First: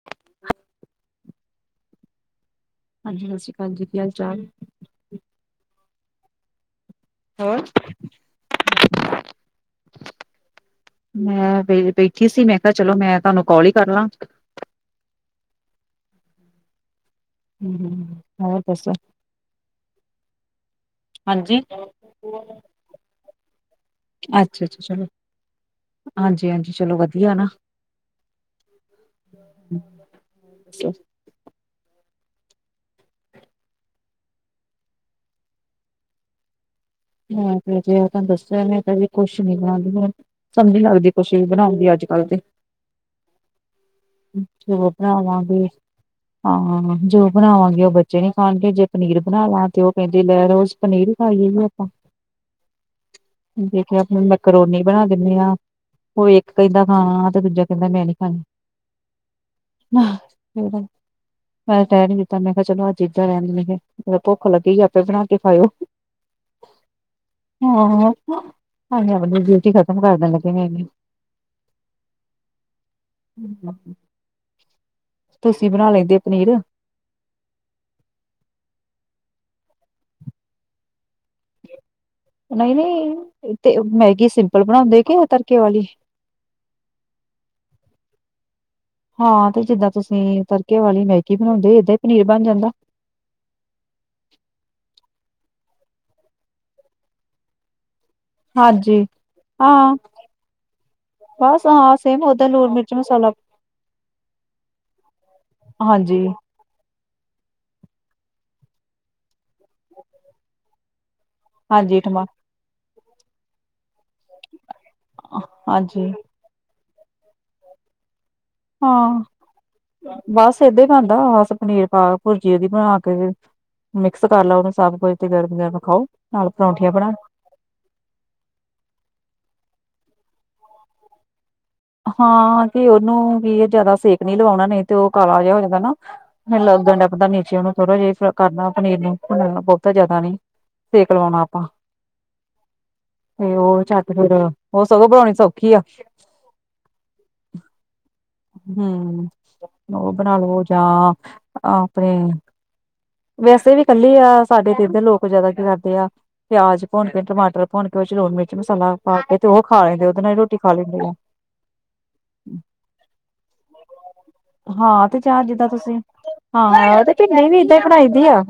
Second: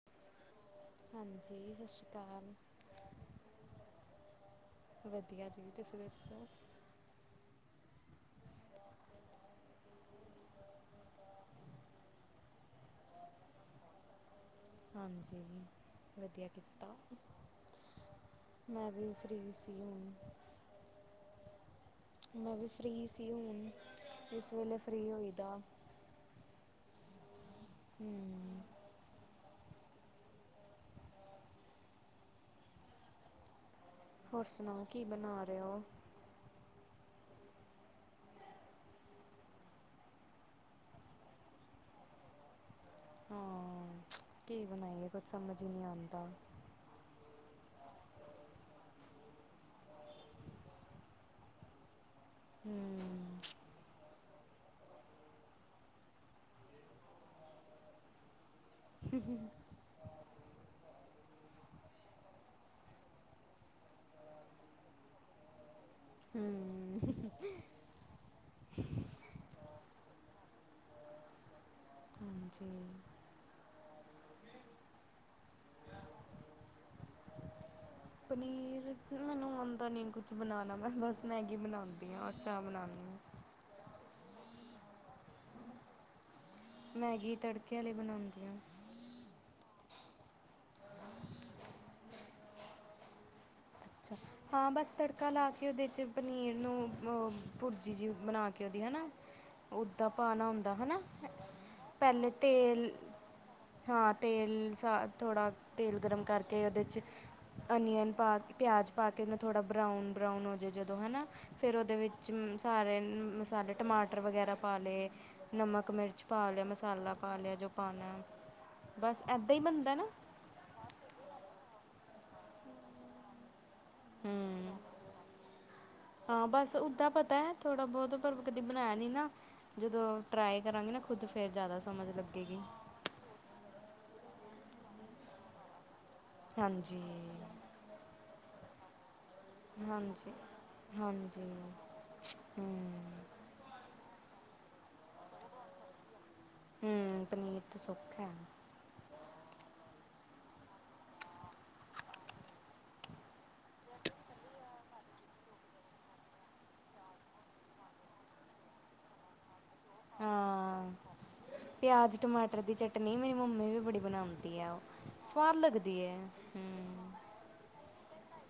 [inaudible] ਹਾਂਜੀ ਸਤਿ ਸ੍ਰੀ ਆਕਾਲ। ਹਾਂਜੀ ਸਤਿ ਸ੍ਰੀ ਆਕਾਲ ਜੀ, ਕੀ ਹਾਲ ਚਾਲ? ਵਧੀਆ ਜੀ, ਤੁਸੀਂ ਦੱਸੋ? ਹੋਰ। ਮੈਂ ਪੈਕੇ ਸੀ ਮੈਂ ਕਿਹਾ ਚਲੋ ਮੈਂ ਤੁਹਾਨੂੰ ਕਾਲ ਹੀ ਕਰ ਲਾਂ। ਹਾਂਜੀ, ਵਧੀਆ ਕੀਤਾ। ਹਮ- ਹਮ, ਹੋਰ ਦੱਸੋ? ਫਰੀ ਸੀ ਹੁਣ। ਹਾਂਜੀ। ਮੈਂ ਵੀ ਫਰੀ ਸੀ ਹੁਣ, ਇਸ ਵੇਲੇ ਫਰੀ ਹੋਈਦਾ। ਹਾਂਜੀ-ਹਾਂਜੀ ਚਲੋ ਵਧੀਆ ਨਾਂ। ਹਮ। [inaudible] ਹੋਰ ਸੁਣਾਓ? ਕੀ ਬਣਾ ਰਹੇ ਹੋ। ਮੈਂ ਕਿਹਾ ਜਿਹਾ ਦੱਸਿਆ ਕਹਿੰਦੇ ਕੁਛ ਨਹੀਂ ਬਣ ਰਿਹਾ। ਸਮਝ ਨ ਲੱਗਦੀ ਕੁਛ ਵੀ ਬਣਾਉਂਦੀ ਅੱਜ ਕੱਲ੍ਹ ਤੇ ਹਾਂ। ਕੀ ਜੋ ਬਣਾਈਏ ਕੁਝ ਸਮਝ ਬਣਾਵਾਂਗੇ, ਹੀ ਨਹੀਂ ਆਉਂਦਾ ਹਾਂ ਜੋ ਬਣਾਵਾਂਗੇ ਉਹ ਬੱਚੇ ਨੀ ਖਾਣਗੇ ਜੇ ਪਨੀਰ ਬਣਾ ਲਾ ਤੇ ਉਹ ਕਹਿੰਦੇ ਲੈ ਰੋਜ਼ ਪਨੀਰ ਹੀ ਖਾਈਏ ਜੀ ਆਪਾਂ। ਹੂੰ ਦੇਖਿਆ ਆਪਣੇ ਕਰੌਣੀ ਬਣਾ ਦਿੰਦੇ ਆ ਉਹ ਇੱਕ ਕਹਿੰਦਾ ਹਾਂ ਤੇ ਦੂਜਾ ਕਹਿੰਦਾ ਮੈਂ ਨੀ ਖਾਣੀ। ਹ- ਹ। ਨਾ ਫ ਮੈਂ ਤਾਂ ਟੈਰ ਨੀ ਦਿੱਤਾ ਮੈਂ ਕਿਹਾ ਚਲੋ ਅੱਜ ਇੱਦਾਂ ਰਹਿੰਦੀ ਮ ਮ ਭੁੱਖ ਲੱਗੀ ਆਪੇ ਬਣਾ ਕੇ ਖਾਇਓ। ਹਮ। [unintelligible] ਹਾਂ ਹਜੀ ਆਪਣੀ ਡਿਊਟੀ ਖ਼ਤਮ ਕਰ ਦੇਣ ਲੱਗੇ [unintelligible] ਹਾਂਜੀ। ਤੁਸੀਂ ਬਣਾ ਲੈਂਦੇ ਪਨੀਰ। ਪਨੀਰ ਮੈਨੂੰ ਆਉਂਦਾ ਨੀ ਕੁਛ ਬਣਾਉਂਣਾ ਮੈਂ ਬਸ ਮੈਗੀ ਬਣਾਉਂਦੀ। ਆਪੀਆਂ [unintelligible] ਔਰ ਚਾਹ ਨਹੀਂ ਬਣਾਦੀ ਹਾ। ਨਹੀਂ ਤੇ ਮੈਗੀ ਸਿੰਪਲ ਬਣਾਉਂਦੇ ਕੇ ਆ ਤੜਕੇ ਵਾਲੀ? ਮੈਗੀ ਤੜਕੇ ਆ ਲਈ ਬਣਾਉਂਦੀ ਆ। ਹਾਂ ਤੇ ਜਿੱਦਾਂ ਤੁਸੀਂ ਵਾਲੀ ਮੈਗੀ ਬਣਾਉਂਦੇ ਏਦਾਂ ਹੀ ਪਨੀਰ ਬਣ ਜਾਂਦਾ। ਅੱਛਾ ਹਾਂ ਬਸ ਤੜਕਾ ਲਾ ਕੇ ਉਹਦੇ 'ਚ ਪਨੀਰ ਨੂੰ ਭੁਰਜੀ ਜਿ ਬਣਾ ਕੇ ਉਹਦੀ ਹਾਂਜੀ ਹੈਨਾ। ਹਾਂ ਉਹਦਾ ਪਾਉਣਾ ਹੁੰਦਾ ਹੈਨਾ ਬਸ ਹਾਂ ਸੇਮ ਪਹਿਲੇੇ ਓਦਾਂ ਲੂਣ ਤੇਲ ਮਿਰਚ ਮਸਾਲਾ ਹਾਂ ਤੇਲ ਸਾ ਥੋੜਾ ਤੇਲ ਗਰਮ ਹਾਂਜੀ ਕਰਕੇ ਤੇ ਉਹਦੇ 'ਚ ਓਨੀਅਨ ਪਾ ਕੇ, ਪਿਆਜ ਪਾ ਕੇ ਨਾ ਥੋੜਾ ਬਰਾਊਨ- ਬਰਾਊਨ ਹੋ ਜਾ ਜਦੋਂ ਹਨਾ ਫੇਰ ਉਹਦੇ ਹਾਂਜੀ ਟਮਾ ਵਿੱਚ ਸਾਰੇ ਮਸਾਲੇ ਟਮਾਟਰ ਵਗੈਰਾ ਪਾ ਲਏ, ਨਮਕ ਹਾਂਜੀ ਮਿਰਚ ਪਾ ਲਿਆ, ਮਸਾਲਾ ਪਾ ਲਿਆ, ਜੋ ਪਾਉਣਾ। ਹਾਂ ਬਸ ਇੱਦਾਂ ਹੀ ਬਣਦਾ ਨਾ ਬਸ ਏਦੇ ਬਣਦਾ ਪਨੀਰ ਪਾ ਭੁਰਜੀ ਉਹਦੀ ਬਣਾ ਕੇ ਫ ਮਿਕਸ ਕਰ ਲਓ ਉਹਨੂੰ ਹੂੰ ਸਭ ਕੁਝ ਤੇ ਗਰਮ- ਗਰਮ ਖਾਓ, ਨਾਲ ਪਰੌਂਠੀਆਂ ਬਣਾ। ਤਾ ਥੋੜ੍ਹਾ ਬਹੁਤ ਪਰ ਕਦੀ ਬਣਾਇਆ ਨੀ ਨਾ ਜਦੋਂ ਟਰਾਈ ਕਰਾਂਗੀ ਨਾ ਖੁਦ ਫੇਰ ਜ਼ਿਆਦਾ ਸਮਝ ਲੱਗੇਗੀ ਹਾਂ ਕਿ ਉਹਨੂੰ ਕੀ ਜਿਆਦਾ ਸੇਕ ਨਹੀਂ ਲਵਾਉਣਾ ਨਹੀਂ ਤੇ ਉਹ ਕਾਲਾ ਜਹਾ ਹੋ ਜਾਂਦਾ ਨਾ। ਮੈਨੂੰ ਲੱਗਦਾ ਹਾਂਜੀ ਡਪਦਾ ਨੀ ਸੀ ਉਹਨੂੰ ਥੋੜਾ ਜਿਹੀ ਕਰਦਾ ਪਨੀਰ ਨੂੰ ਹ ਬਹੁਤਾ ਜਿਆਦਾ ਹਾਂਜੀ ਨੀ ਸੇਕ ਲਵਾਉਣਾ ਹਾਂਜੀ ਆਪਾਂ। ਹਮ ਤੇ ਉਹ ਝੱਟ ਫਿਰ ਉਹ ਸਗੋਂ ਬਣਾਉਣੀ ਸੌਖੀ ਆ। ਹਮ, ਪਨੀਰ ਤਾਂ ਸੌਖਾ ਹੈ। ਹਮ, ਉਹ ਬਣਾ ਲੋ ਜਾਂ ਆਪਣੇ ਵੈਸੇ ਵੀ ਇਕੱਲੀ ਆ ਸਾਡੇ ਤੇ ਇਧਰ ਲੋਕ ਜਿਆਦਾ ਕੀ ਕਰਦੇ ਆ। ਪਿਆਜ ਭੁੰਨ ਕੇ ਟਮਾਟਰ ਭੁੰਨ ਕੇ ਉਹ ਲੂਣ ਮਿਰਚ ਮਸਾਲਾ ਪਾ ਕੇ ਤੇ ਉਹ ਖਾ ਲੈਂਦੇ ਉਹਦੇ ਨਾਲ ਹੀ ਰੋਟੀ ਖਾ ਹਾਂ ਲੈਂਦੇ ਆ। ਪਿਆਜ਼, ਟਮਾਟਰ ਦੀ ਚੱਟ ਪਟਨੀ ਮੇਰੀ ਮੰਮੀ ਵੀ ਬੜੀ ਬਣਾਉਂਦੀ ਆ ਉਹ ਹਾਂ ਤੇ ਸਵਾਦ ਲੱਗਦੀ ਹੈ, ਹਮ ਭ ਨਹੀਂ ਵੀ ਇਏਦਾਂ ਹੀ ਖਣਾਾਈ ਦੀ ਆ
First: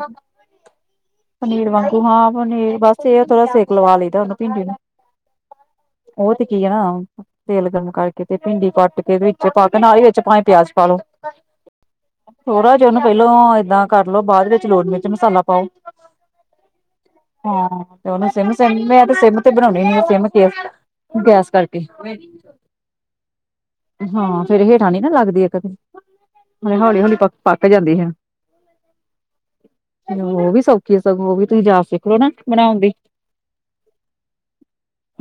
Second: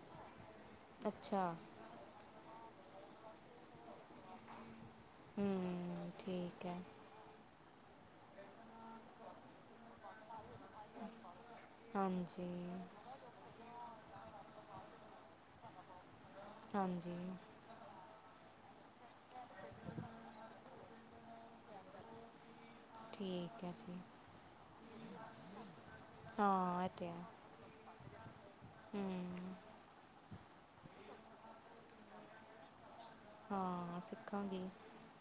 ਅੱਛਾ ਪਨੀਰ ਵਾਂਗ ਤੂੰ ਹਾਂ ਬਣੀ ਬਸ ਇਹ ਥੋੜਾ ਸੇਕ ਲਵਾ ਲਏ ਭਿੰਡ ਨੂੰ, ਹਮ ਉਹ ਤੇ ਕੀ ਠੀਕ ਹੈ ਨਾ ਤੇਲ ਗਰਮ ਕਰਕੇ ਤੇ ਭਿੰਡੀ ਕੱਟ ਕੇ ਵਿੱਚ ਪਾ ਕੇ ਨਾਲ ਵਿੱਚ ਪਾਵੇਂ ਪਿਆਜ ਪਾ ਲੋੋ ਹਾਂਜੀ। ਥੋਰਾ ਜਿ ਉਹਨੂੰ ਪਹਿਲੋਂ ਏਦਾਂ ਕਰ ਲੋ ਬਾਅਦ ਵਿੱਚ ਲੋੜ ਮਿਰਚ ਮਸਾਲਾ ਪਾਓ। ਹਾਂਜੀ‌। ਹਾਂ ਤੇ ਉਅਨੂੰ ਸਿਮ- ਸਿਮ ਮੈਂ ਤੇ ਸਿਮ ਤੇ ਬਣਾਉਣੀ ਉਂਨੀ ਆਂ ਸਿਮ ਤੇ ਗੈਸ ਕਰਕੇ। ਠੀਕ ਐ। ਹਾਂ ਫਿਰ ਹੇਠਾਂ ਨੀ ਨਾ ਲਗਦੇ ਇੱਕ ਤੇ ਫਿਰ ਹਾਂ ਇਹ ਹੌਲੀ- ਤਾਂ ਹੌਲੀ ਹੈ ਪ ਪੱਕ ਜਾਂਦੇ ਹੈ। ਹਮ ਓਅ ਉਅ ਵੀ ਸੌਖੀ ਆ ਸਗੋ ਉਵੀ ਤੁਹੀ ਜਾਚ ਸਿੱਖਲੋ ਨਾ ਬਣੌਣ ਦੀ। ਹਾਂਅ ਸਿੱਖਾਂਗੇ।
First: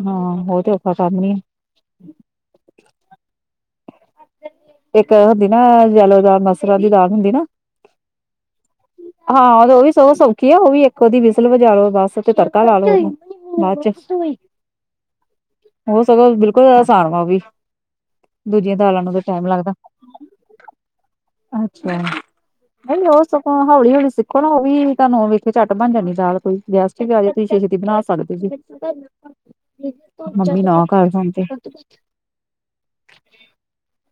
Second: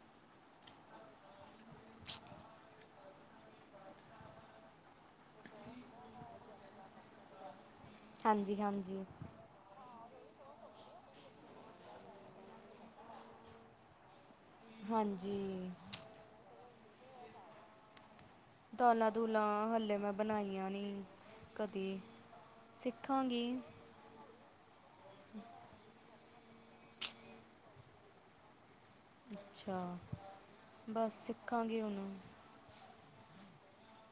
ਹਾਂ ਉਅ ਤੇ ਔਖਾ ਕੰਮ ਹੀ ਆ। [inaudible] ਇੱਕ ਅ ਹੁਦੀ ਨਾ ਜੈਲੋ ਦਾਲ ਮਸਰਾਂ ਦੀ ਦਾਲ ਹੁੰਦੀ ਨਾ। ਹਾਂਜੀ -ਹਾਂਜੀ। ਹਾਂ ਤੇ ਉਅ ਵੀ ਸਉ ਸੌਖੀ ਐ ਉਅ ਵੀ ਇੱਕ-ਉਦੀ ਵਿਸਲ ਵਜਾ ਲੋ ਬਸ ਤੇ ਤੜਕਾ ਲਾ ਲੋੋ ਉਨੂੰ। ਬਾਅ 'ਚ' ਹਾਂਜੀ ਹੋ ਸਗੋ ਬਿਲਕੁਲ ਆਸਾਨ ਵਾ ਓ ਵੀ। ਦੂਜੀਆਂ ਦਾਲਾਂ ਨੂੰ ਤਾਂ ਟਾਈਮ ਲੱਗਦਾ ਦਾਲਾ-ਦੂਲਾਂ ਹਲੇ ਮੈਂ ਬਣਾਈਆਂ ਨੀ ਕਦੀ। ਸਿੱਖਾਂਗੀ। ਹੋਲੀ- ਹੋਲੀ ਸਿੱਖੋ ਨਾ ਉਅ ਵੀ ਧਾਨੂੰ ਵੇਖ ਕੇ ਝੱਟ ਬਣ ਜਾਣੀ ਆਂ ਦਾਲ ਕੋਈ ਗੈਸਟ ਵੀ ਆ ਜੇ ਕੋਈ ਛੇ- ਛੇਤੀ ਬਣਾ ਸਕਦੇ ਜੇ। ਅੱਛਾ ਮੰਮੀ ਨਾ ਕਰ ਬਸ ਕੰਮ ਤੇ। ਸਿੱਖਾਂਗੀ ਹੁਣ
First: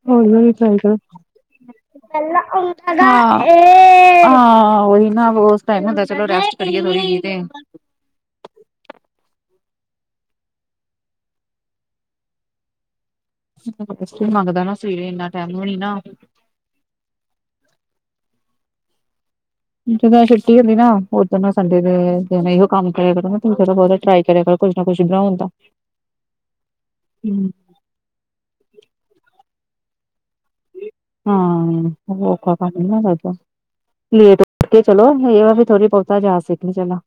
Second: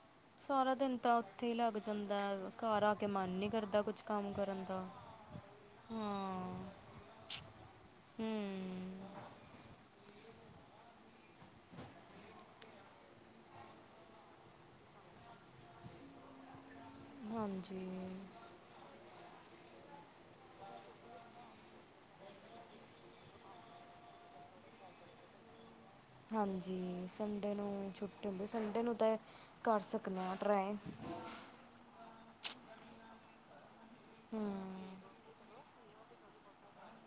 ਹੋਲੀ-ਹੋਲੀ ਸਾਰਾ ਚਾਹੀਦਾ ਦਿਨ ਤਾਂ ਉੱਥੇ ਹੀ ਲੱਗ ਜਾਂਦਾ ਪਹਿਲਾ ਘਰ ਆਉਂਦਾ ਆ ਕੇ ਮਨ ਨਹੀਂ ਹੈ ਕਰਦਾ ਕੁਛ ਏ ਹਾਂ। ਕੰਮ ਕਰਨ ਹਾਂ ਦਾ ਓਹੀ ਨਾ ਓਸ ਟਾਈਮ ਹੁੰਦੈ ਚਲੋ ਰੈਸਟ ਕਰੀਏ ਥੋੜ੍ਹੀ ਜੀ ਤੇ। ਹੂੰਅ। ਸਵੇਰੇ ਰੈਸਟ ਵੀ ਮੰਗਦਾ ਨਾ ਸਰੀਰ ਇਨਾ ਟਾਈਮ ਵੀ ਨਾ। ਹਾਂਜੀ। ਜਦੋਂ ਛੁੱਟੀ ਹੁੰਦੀ ਨਾ ਉਦਨ ਸੰਡੇ ਦੇ ਦਿਨ ਇਹੋ ਕੰਮ ਕਰਿਆ ਕਰੋ ਤੁਸੀਂ ਥੋੜ੍ਹਾ- ਬੋਤਾ ਟਰਾਈ ਕਰਿਆ ਕਰੋ ਕੁਛ ਨਾ ਕੁਛ ਬਣੌਣਦਾ। ਹਾਂਜੀ ਸੰਡੇ ਨੂੰ ਛੁੱ ਟੀ ਉਂਦੀ ਸੰਡੇ ਨੂੰ ਤਾ ਐ ਕਰ ਸਕਨਾ ਡਰਾਏ। ਹਾਂ ਇਅ ਕੋਈ ਔਖਾ ਕੰਮ ਨੀ ਨਾ ਜ਼ਿਆਦਾ। ਲੇਟ ਉੱਠ ਕੇ ਹੂੰ ਚਲੋ ਇਅ ਵ ਵੀ ਥੋੜ੍ਹੀ- ਬਉਤਾ ਜਾ ਸਕੀਏ ਚਲੋ।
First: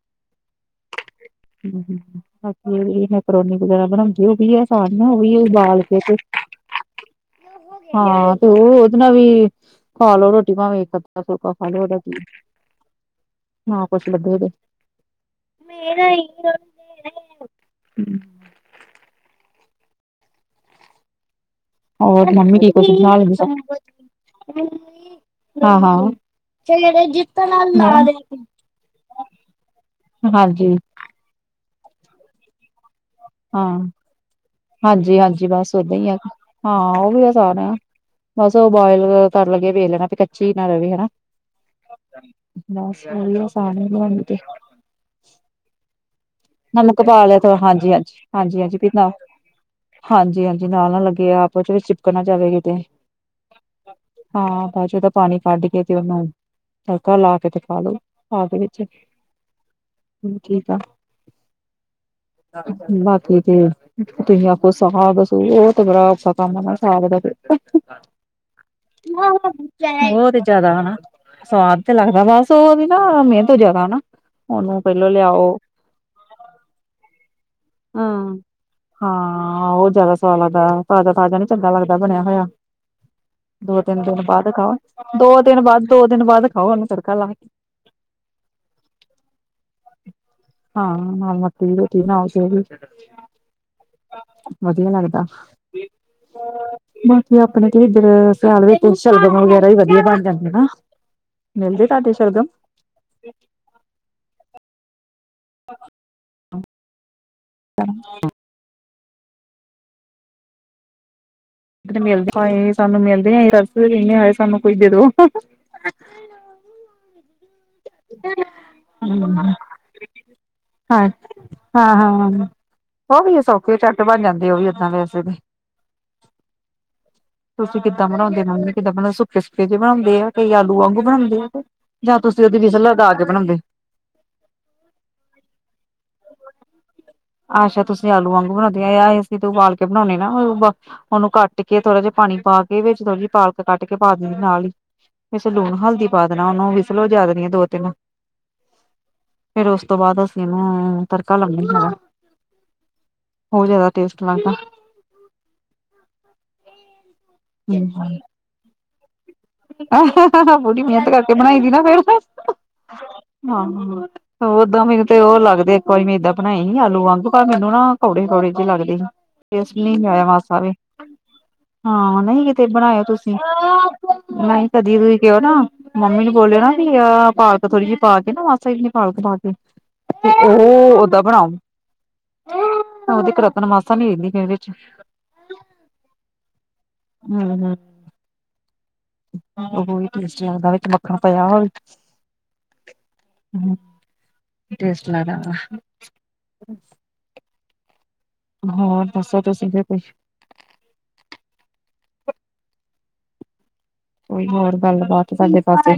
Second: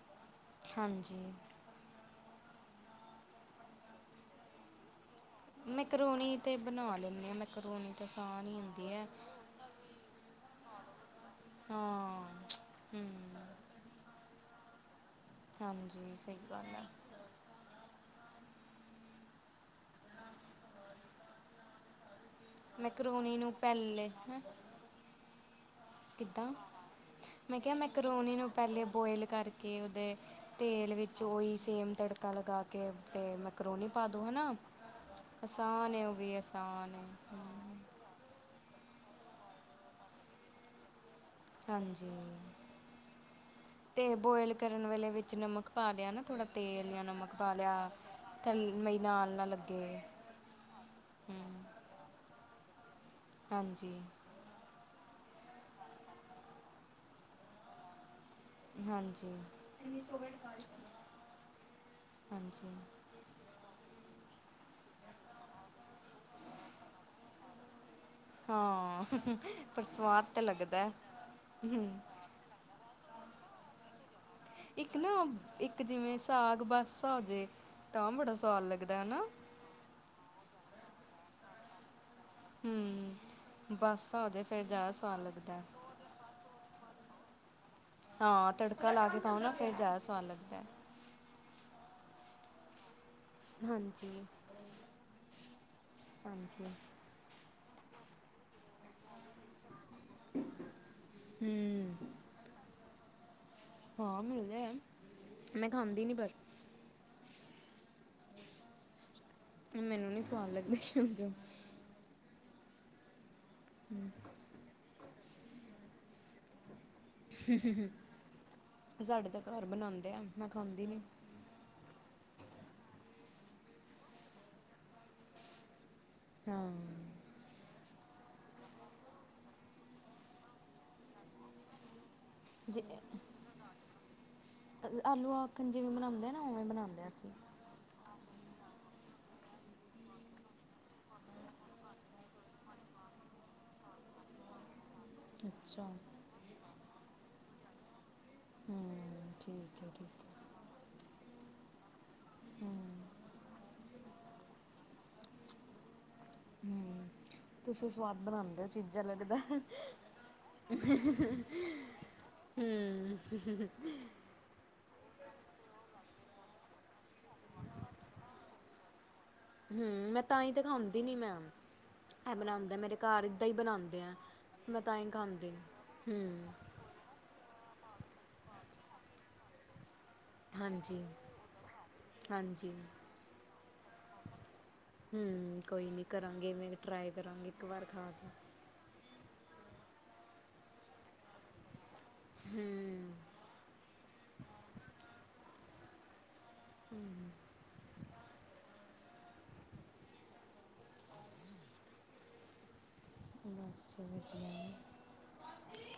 ਹਾਂਜੀ। ਹਮ-ਹਮ ਆਪਣੀ ਇ ਮੈਕਰੋਨੀ ਵਗੈਰਾ ਬਣਾਉਂਦੀ ਹੁੰਦੀ ਐ। ਪਾਣੀ ਨਾ ਉਈਓ ਉਬਾਲ ਕੇ ਤੇ, ਮੈਕਰੋਨੀ ਬਣਾ ਲੈਂਦੇ ਹਾਂ ਮੈਕਰੋਨੀ ਤਾਂ ਹਾਂ। ਤੇ ਆਸਾਨ ਹੀ ਉਹ ਹੁੰਦੀ ਉਹਦੇ ਹੈ ਨਾਲ਼ ਵੀ ਖਾ ਲੋ ਰੋਟੀ ਭਾਵੇ ਇੱਕ-ਅੱਧਾ ਫੁਲਕਾ ਖਾ ਲੋ ਉਦਾ ਕੀਆ। ਹਾਂ ਹੂੰ ਨਾ ਕੁਛ ਲੱਗੇੇ ਦੇ ਹਾਂਜੀ ਸਹੀ ਗੱਲ ਹੈ [unintelligible] ਹੂੰ। ਹੋਰ ਮੰਮੀ ਠੀਕ ਓ ਮੈਕਰੋਨੀ ਨੂੰ ਪਹਿਲੇ [unintelligible] ਹਮ। ਕਿੱਦਾ। ਮੈਂ ਕਿਆ ਮੈਕਰੋਣੀ ਕੇ ਨੂੰ ਪਹਿਲੇ ਬੋਇਲ ਕਰਕੇ ਉਦੇ ਹਾਂਜੀ ਤੇਲ ਵਿੱਚ ਓਈ ਸੇਮ ਤੜਕਾ ਲਗਾ ਕੇ ਤੇ ਹਾਂ ਮੈਕਰੋਨੀ ਪਾਦੋ ਹਨਾ ਹਾਂਜੀ ਹਾਂਜੀ ਬਸ ਆਸਾਨ ਓਦਾਂ ਐ ਹੀ ਆ ਉਵੀ ਹਾਂ ਆਸਾਨ ਐ। ਉਹ ਵੀ ਆਸਾਨ ਆ ਬਸ ਉਅ ਬੋਇਲ ਕਰਨ ਲੱਗੇ ਵੇਖ ਲੈਣੈ ਵੀ ਕੱਚੀ ਨਾਂ ਰੈਵੇ ਹਨਾ। ਹਾਂਜੀ ਬਸ ਓਹੀਓ ਆਸਾਨ ਹੀ ਬਣਾਣੀ ਤੇ ਉਬਲਣ ਵੇਲੇ ਵਿੱਚ ਨਮਕ ਪਾ ਦਿਆ ਨਾਂ। ਨਮਕ ਪਾ ਲਿਆ ਥੋੜਾ ਹਾਂਜੀ- ਹਾਂਜੀ, ਹਾਂਜੀ- ਥਲ ਹਾਂਜੀ ਵੀ ਮਈ ਨਾ ਨਾਲ ਲੱਗੇ ਹਾਂਜੀ-ਹਾਂਜੀ ਨਾਲ ਨਾ ਲੱਗੇ। ਹੂੰ ਆਪਸ 'ਚ' ਚਿਪਕ ਨਾ ਜਾਵੇ ਕਿਤੇ। ਹਾਂਜੀ। ਹਾਂ ਬਾਅਦ 'ਚ' ਉਦਾ ਪਾਣੀ ਕੱਢ ਕੇ ਤੇ ਉਨੂੰ ਤੜਕਾ ਲਾ ਕੇ ਤੇ ਖਾ ਲੋ। ਬਾਦ ਵਿੱਚ, ਹਾਂਜੀ, ਹੁਣ ਠੀਕ ਆ। ਹਾਂਜੀ। ਬਾਕੀ ਤੇ ਤੁਹੀ ਆਖੋ ਸਾਗ-ਸੂ ਉਅ ਤੇ ਬੜਾ ਔਖਾ ਕੰਮ ਅਗਾ ਸਾਗ ਦਾ ਤੇ। ਹਾਂ, ਪਰ ਸਵਾਦ ਬੌਤ ਤਾਂ ਜ਼ਾਦਾ ਲੱਗਦਾ। ਹੈ। ਹਨਾ। ਸਵਾਦ ਤੇ ਹੂੰ, ਲੱਗਦਾ ਬੱਸ ਉਹ ਵੀ ਨਾ ਮਿਹਨਤ ਜਿਆਦਾ ਨਾ ਉਹਨੂੰ ਇੱਕ ਨਾ ਲਿਆਉ ਇੱਕ ਜਿਵੇਂ ਸਾਗ ਬੱਸ ਆਜੇ ਤਾਂ ਬੜਾ ਸਵਾਦ ਲੱਗਦਾ ਹਨਾ ਹਾਂ ਉਹ ਜ਼ਿਆਦਾ ਸਵਾਦ ਲੱਗਦਾ ਤਾਜਾ-ਤਾਜ਼ਾ ਨੀ ਚੰਗਾ ਲੱਗਦਾ ਬਣਿਆ ਹੋਇਆ। ਹੂੰ, ਦੋ, ਤਿੰਨ ਦਿਨ ਬਾਸਾ ਹੋਜੇ ਬਾਅਦ ਫਿਰ ਖਾਓ। ਜ਼ਿਆਦਾ ਸਵਾਦ ਦੋ ਲੱਗਦਾ। ਦਿਨ ਹੈ। ਬਾਅਦ, ਦੋ ਦਿਨ ਬਾਅਦ ਖਾਓ ਉਹਨੂੰ ਤੜਕਾ ਲਾ ਕੇ। ਹਾਂ ਤੜਕਾ ਲਾ ਕੇ ਖਾਉ ਨਾ ਫੇਰ ਜ਼ਿਆਦਾ ਸਵਾਦ ਲੱਗਦਾ ਹਾਂ ਠੀਕ-ਠੀਕ ਹਾਂਜੀ। [unintelligible] ਵਧੀਆ ਲੱਗਦਾ। ਹਾਂਜੀ, ਬਾਕੀ ਆਪਣੇ ਤੇ ਇੱਧਰ ਸਿਆਲ ਵਿੱਚ ਸ਼ਲਗਮ ਵਗੈਰਾ ਹੀ ਵਧੀਆ ਬਣ ਜਾਂਦੇ ਨਾ ਮਿਲਦੇ ਹੂੰ, ਤੁਹਾਡੇ ਸਲ਼ਗਮ ਹਾਂ ਮਿਲਦੇ ਆ। ਮੈਂ ਖਾਂਦੀ ਨਹੀਂ ਪਰ [inaudible] ਮੈਨੂੰ ਨੀ ਸਵਾਦ ਲੱਗਦੇ ਸ਼ਲਗਮ। ਮਿਲਦੇ ਆਏ ਸਾਨੂੰ ਮਿਲਦੇ ਆ ਰਸਦੇ ਕਹਦੇ ਆਏ ਸਾਨੂੰ ਕੋਈ ਦੇ ਦੋ ਸਾਡੇ ਤਾਂ ਹਾਂ ਘਰ ਬਣਾਉਂਦੇ ਆ ਮੈਂ ਖਾਂਦੀ ਨੀ। ਹਾਂ-ਹਾਂ। ਉਹ ਵੀ ਆ ਸੌਖੇ ਚੱਟ ਬਣ ਜਾਂਦੇ ਆ। ਉਹ ਵੀ ਏਦਾਂ ਵੈਸੇ ਵੀ ਹਾਂ। ਤੁਸੀਂ ਕਿੱਦਾਂ ਬਣਾਉਦੇ ਮੰਮੀ ਕਿਦਾਂਦੇ ਸੁੱਕੇ-ਸੁੱਕੇ ਜੇ ਬਣਾਉਂਦੇ ਆ ਕਈ ਆਲੂ ਵਾਂਗ ਬਣਾਉਦੇ ਆ ਤੇ ਜਾਂ ਤੁਸੀਂ ਉਹਦੀ ਜੇ ਵਿਸਲਾ ਲਾ ਕੇ ਬਣਾਉਂਦੇ ਆਲੂ ਆਖਣ ਜਿਵੇਂ ਬਣਾਉਂਦੇ ਨਾ ਉਵੇਂ ਬਣਾਉਂਦੇ ਅਸੀਂ ਅੱਛਾ ਤੁਸੀਂ ਆਲੂ ਵਾਗ ਬਣਾਉਂਦੀਆਂ ਆ ਅਸੀਂ ਤੂੰ ਉਬਾਲ ਕੇ ਬਣਾਉਂਦੇ ਨਾ ਉ ਉਹਨੂੰ ਕੱਟ ਕੇ ਥੋੜ੍ਹਾ ਜਿਹਾ ਪਾਣੀ ਪਾ ਕੇ ਵਿੱਚ ਥੋੜੀ ਜਿਹੀ ਪਾਲਕ ਕੱਟ ਕੇ ਪਾ ਦਿੰਦੀ ਨਾਲ ਹੀ ਵਿੱਚ ਲੂਣ ਅੱਛਾ ਹਲਦੀ ਪਾ ਦੇਣਾ ਉਹਨੂੰ ਵਿਸਲ ਵਜਾ ਦੇਣੀਆਂ ਦੋ, ਤਿੰਨ ਹੂੰ ਫੇਰ ਉਸ ਠੀਕ ਹੈ ਤੋਂ ਬਾਅਦ ਠੀਕ ਅਸੀਂ ਹੈ ਇਹਨੂੰ ਤੜਕਾ ਲਾਉਦੇ ਹਗਾ ਹਮ। ਹੋ ਜ਼ਿਆਦਾ ਟੇਸਟ ਲੱਗਦਾ ਹਮ ਤੁਸੀਂ ਸਵਾਦ ਬਣਾਉਂਦੇ ਹੋ ਚੀਜ਼ਾਂ ਲੱਗਦਾ ਹੂੰ ਪੂਰੀ ਮਿਹਨਤ ਕਰਕੇ ਬਣਾਈ ਦੀ ਨਾ ਫਿਰ ਉਦਾਂ ਮੈਨੂੰ ਤੇ ਉਹ ਲੱਗਦੇ ਇੱਕ ਵਾਰੀ ਮੈਂ ਏਦਾਂ ਬਣਾਈ ਆਲੂ ਵਾਂਗ ਉਹ ਤਾਂ ਮੈਨੂੰ ਨਾ ਕੌੜੇ-ਕੌੜੇ ਜੇ ਲੱਗਦੇ ਆ ਅਸੀਂ ਹੂੰ ਨਹੀਂ ਮੈਂ ਬਣਾਇਆ ਤਾਂ ਹੀ ਮਾਸਾ ਤਾਂ ਵੀ, ਖਾਂਦੀ ਨਹੀਂ ਮੈਂ ਹਮ ਇਹ ਨਹੀਂ ਕਿਤੇ ਬਣਾਉਂਦਾ ਮੇਰੇ ਬਣਾਇਓ ਘਰ ਤੁਸੀਂ ਇਦਾਂ ਹੀ ਬਣਾਉਂਦੇ ਆ ਨਹੀਂ ਮੈਂ ਤਾਂ ਕਦੀ ਹੀ ਤੁਸੀਂ ਕਿਹਓ ਖਾਂਦੀ ਨਾ ਨੀ। ਮੰਮੀ ਨੂੰ ਹੂੰ ਬੋਲਿਆ ਨਾ ਘੀਆ ਪਾ ਕੇ ਥੋੜੀ ਜੀ ਪਾ ਕੇ ਮਾਸਾ ਜਿੰਨੀ ਪਾਲਕ ਪਾ ਕੇ ਤੇ ਉਹ ਹਾਂਜੀ ਓਦਾਂ ਬਣਾਓ। ਹਾਂਜੀ ਉਹਦੀ ਕੁੜੱਤਣ ਮਾਸਾ ਨੀਂ ਰਹਿੰਦੀ ਇਹਦੇ 'ਚ' ਹਮ ਕੋਈ ਨਹੀਂ ਕਰਾਂਗੇ। ਮੈਂ ਟਰਾਈ ਕਰਾਂਗੇ ਹੂੰ ਇੱਕ ਹੂੰ। ਵਾਰ ਖਾ ਕੇ ਉਹ ਵੀ ਟੇਸਟ ਲੱਗਦਾ ਵਿੱਚ ਮੱਖਣ ਪਾਇਆ ਹੋਵੇ ਹਮ। ਹਮ, ਟੇਸਟ ਲੱਗਦਾ ਵਾਂ। ਹਮ। ਹੋਰ ਦੱਸੋ ਤੁਸੀਂ ਫਿਰ ਕੁਛ? ਬਸ ਕੋਈ ਵਧੀਆ ਹੋਰ ਗੱਲ-ਬਾਤ ਸਾਡੇ ਪਾਸੇ।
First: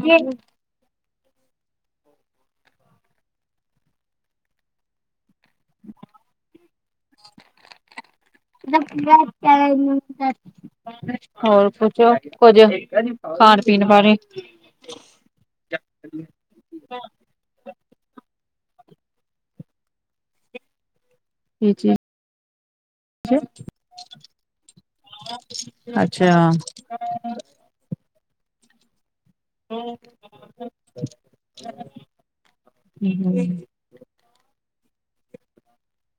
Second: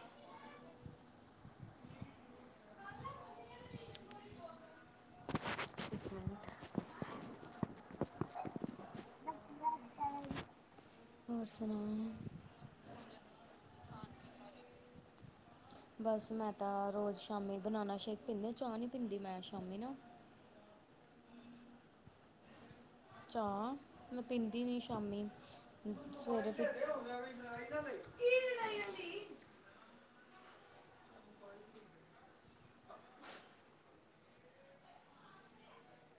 [unintelligible] [unintelligible] ਹੋਰ ਕੁਛ ਕੁੱਝ ਖਾਣ-ਪੀਣ ਬਾਰੇ ਬਸ ਮੈਂ ਤਾਂ ਰੋਜ਼ ਸ਼ਾਮੀ ਬਨਾਨਾ ਸ਼ੇਕ ਪੀਂਦੇ ਚਾਹ ਨਹੀਂ ਪੀਂਦੀ ਮੈਂ ਸ਼ਾਮੀ ਨਾ ਇਹ ਚੀਜ਼ [inaudible] ਚਾਹ ਮੈਂ ਪੀਂਦੀ ਨੀਂ ਸ਼ਾਮੀ ਅੱਛਾ। ਸਵੇਰੇ ਪੀ ਕੀ ਲੜਾਈਆਂ [unintelligible] ਹਮ-ਹਮ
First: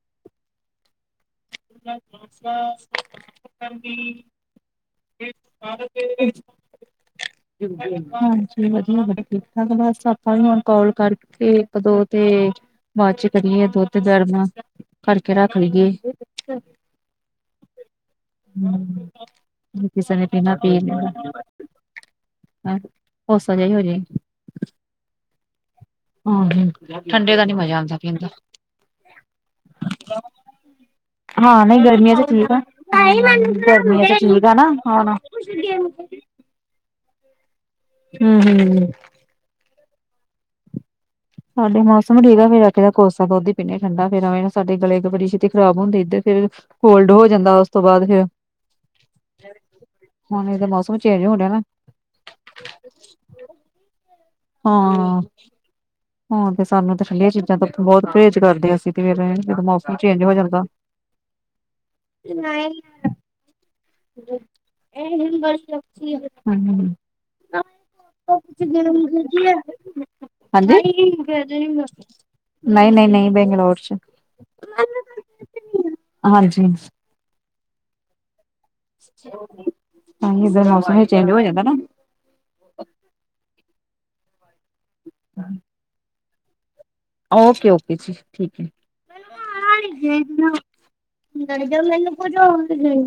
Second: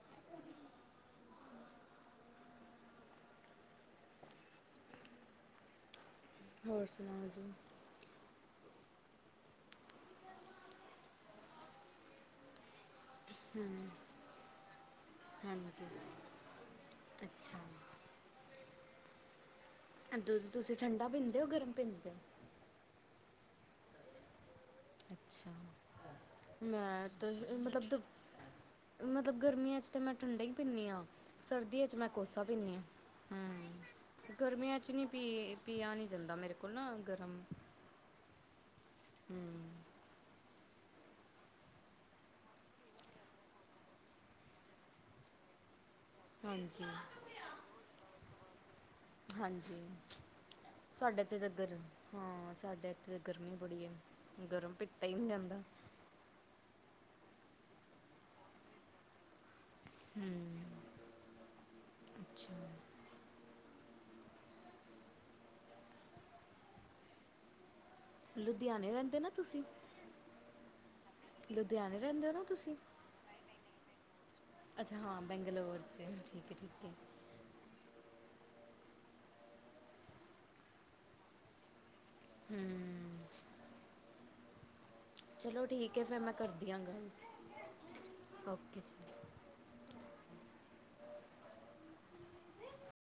[inaudible] [unintelligible] ਹੋਰ ਸੁਣਾਓ ਜੀ। ਹਾਂਜੀ ਵਧੀਆ ਵ ਠੀਕ ਠਾਕ, ਬਸ ਆਪਾ ਵੀ ਹੁਣ ਕਾਲ ਕਰਕੇ ਇੱਕ, ਦੋ ਤੇ ਬਾਅਦ ਚ ਕਰੀਏ ਦੁੱਧ ਗਰਮ ਕਰਕੇ ਰੱਖ ਹਾਂਜੀ ਲਈਏ ਅੱਛਾ। ਕਿਸੇ ਨੇ ਦੁੱਧ ਪੀਣਾ ਤੁਸੀਂ ਠੰਢਾ ਪੀਂਦੇ ਹੋ, ਗਰਮ ਪੀਂਦੇ ਹੋ ਹਮ ਕੋਸਾ ਜਾ ਹੀ ਹੋ ਜੇ ਅੱਛਾ ਮੈਂ ਤੇ ਠੰਡੇ ਦਾ ਨੀ ਮਜ਼ਾ ਮਤਲਬ ਆਉਂਦਾ ਦੁ ਪੀਣ ਦਾ ਮਤਲਬ ਗਰਮੀਆਂ 'ਚ ਤਾਂ ਮੈਂ ਠੰਡਾ ਹੀ ਪੀਂਦੀ ਹਾਂ ਹਾਂ ਨਹੀਂ ਸਰਦੀਆਂ 'ਚ ਮੈਂ ਗਰਮੀਆਂ ਕੋਸਾ ਠੀਕ ਪੀਨੀ ਆ ਹਮ ਗਰਮੀਆਂ ਚ ਠੀਕ ਆ ਨਾ ਗਰਮੀਆਂ 'ਚ' ਨੀ ਹੁਣ ਪ ਪੀਆ ਨਹੀਂ ਜਾਂਦਾ ਮੇਰੇ ਕੋਲ ਮੇਰੇ ਕੋਲ ਨਾ ਗਰਮ। ਹਮ-ਹਮ ਹਮ। ਸਾਡੇ ਮੌਸਮ ਠੀਕ ਆ ਫੇਰ ਆਖੇ ਦਾ ਕੋਸਾ ਦੁੱਧ ਹੀ ਪੀਂਨੇ, ਠੰਡਾ ਫੇਰ ਸਾਡੇ ਗਲੇ ਬੜੀ ਛੇਤੀ ਖਰਾਬ ਹੁੰਦੇ ਇੱਧਰ ਫਿਰ ਹਾਂਜੀ ਕੋਲਡ ਹੋ ਜਾਂਦਾ ਉਸ ਤੋਂ ਬਾਅਦ ਫਿਰ ਹਾਂਜੀ ਹੁਣ ਇਹਦਾ ਮੌਸਮ ਸਾਡੇ ਚੇਂਜ ਤੇ ਹੋ ਇੱਧਰ ਰਿਹਾ ਨਾ ਗਰਮ ਹਾਂ ਸਾਡੇ ਇੱਥੇ ਤਾਂ ਗਰਮੀ ਬੜੀ ਆ ਗਰਮ ਪੀਤਾ ਹੀ ਨਹੀਂ ਜਾਂਦਾ ਹਾਂ ਤੇ ਸਾਨੂੰ ਤਾਂ ਠੰਢੀਆਂ ਚੀਜ਼ਾਂ ਤਾਂ ਬਹੁਤ ਪਰਹੇਜ਼ ਕਰਦੇ, ਅਸੀਂ ਤੇ ਫ ਜਦੋਂ ਮੌਸਮ ਚੇਂਜ ਹੋ ਜਾਂਦਾ ਏ ਨਾਂ ਅੱਛਾ [unintelligible] ਲੁਧਿਆਣੇ ਰਹਿੰਦੇ ਨਾ ਤੁਸੀਂ [unintelligible] ਹਾਂਜੀ। ਲੁਧਿਆਣੇ [unintelligible] ਰਹਿੰਦੇ ਹੋ ਨਾ ਤੁਸੀਂ ਨਹੀਂ-ਨਹੀਂ ਬੰਗਲੌਰ'ਚ ਅੱਛਾ ਹਾਂ ਬੈਂਗਲੌਰ 'ਚ ਠੀਕ ਹਾਂਜੀ ਹੈ-ਠੀਕ ਹੈ। ਹਾਂਜੀ ਇਧਰ ਮੌਸਮ ਹੀ ਚੇਂਜ ਹੋ ਜਾਂਦਾ ਨਾ ਹਮ। ਚਲੋ ਠੀਕ ਹੈ, ਫਿਰ ਮੈਂ ਕਰਦੀ ਹਾਂ ਗੱਲ ਓਕੇ-ਓਕੇ ਜੀ ਠੀਕ ਹੈ। ਓਕੇ ਜੀ [unintelligible]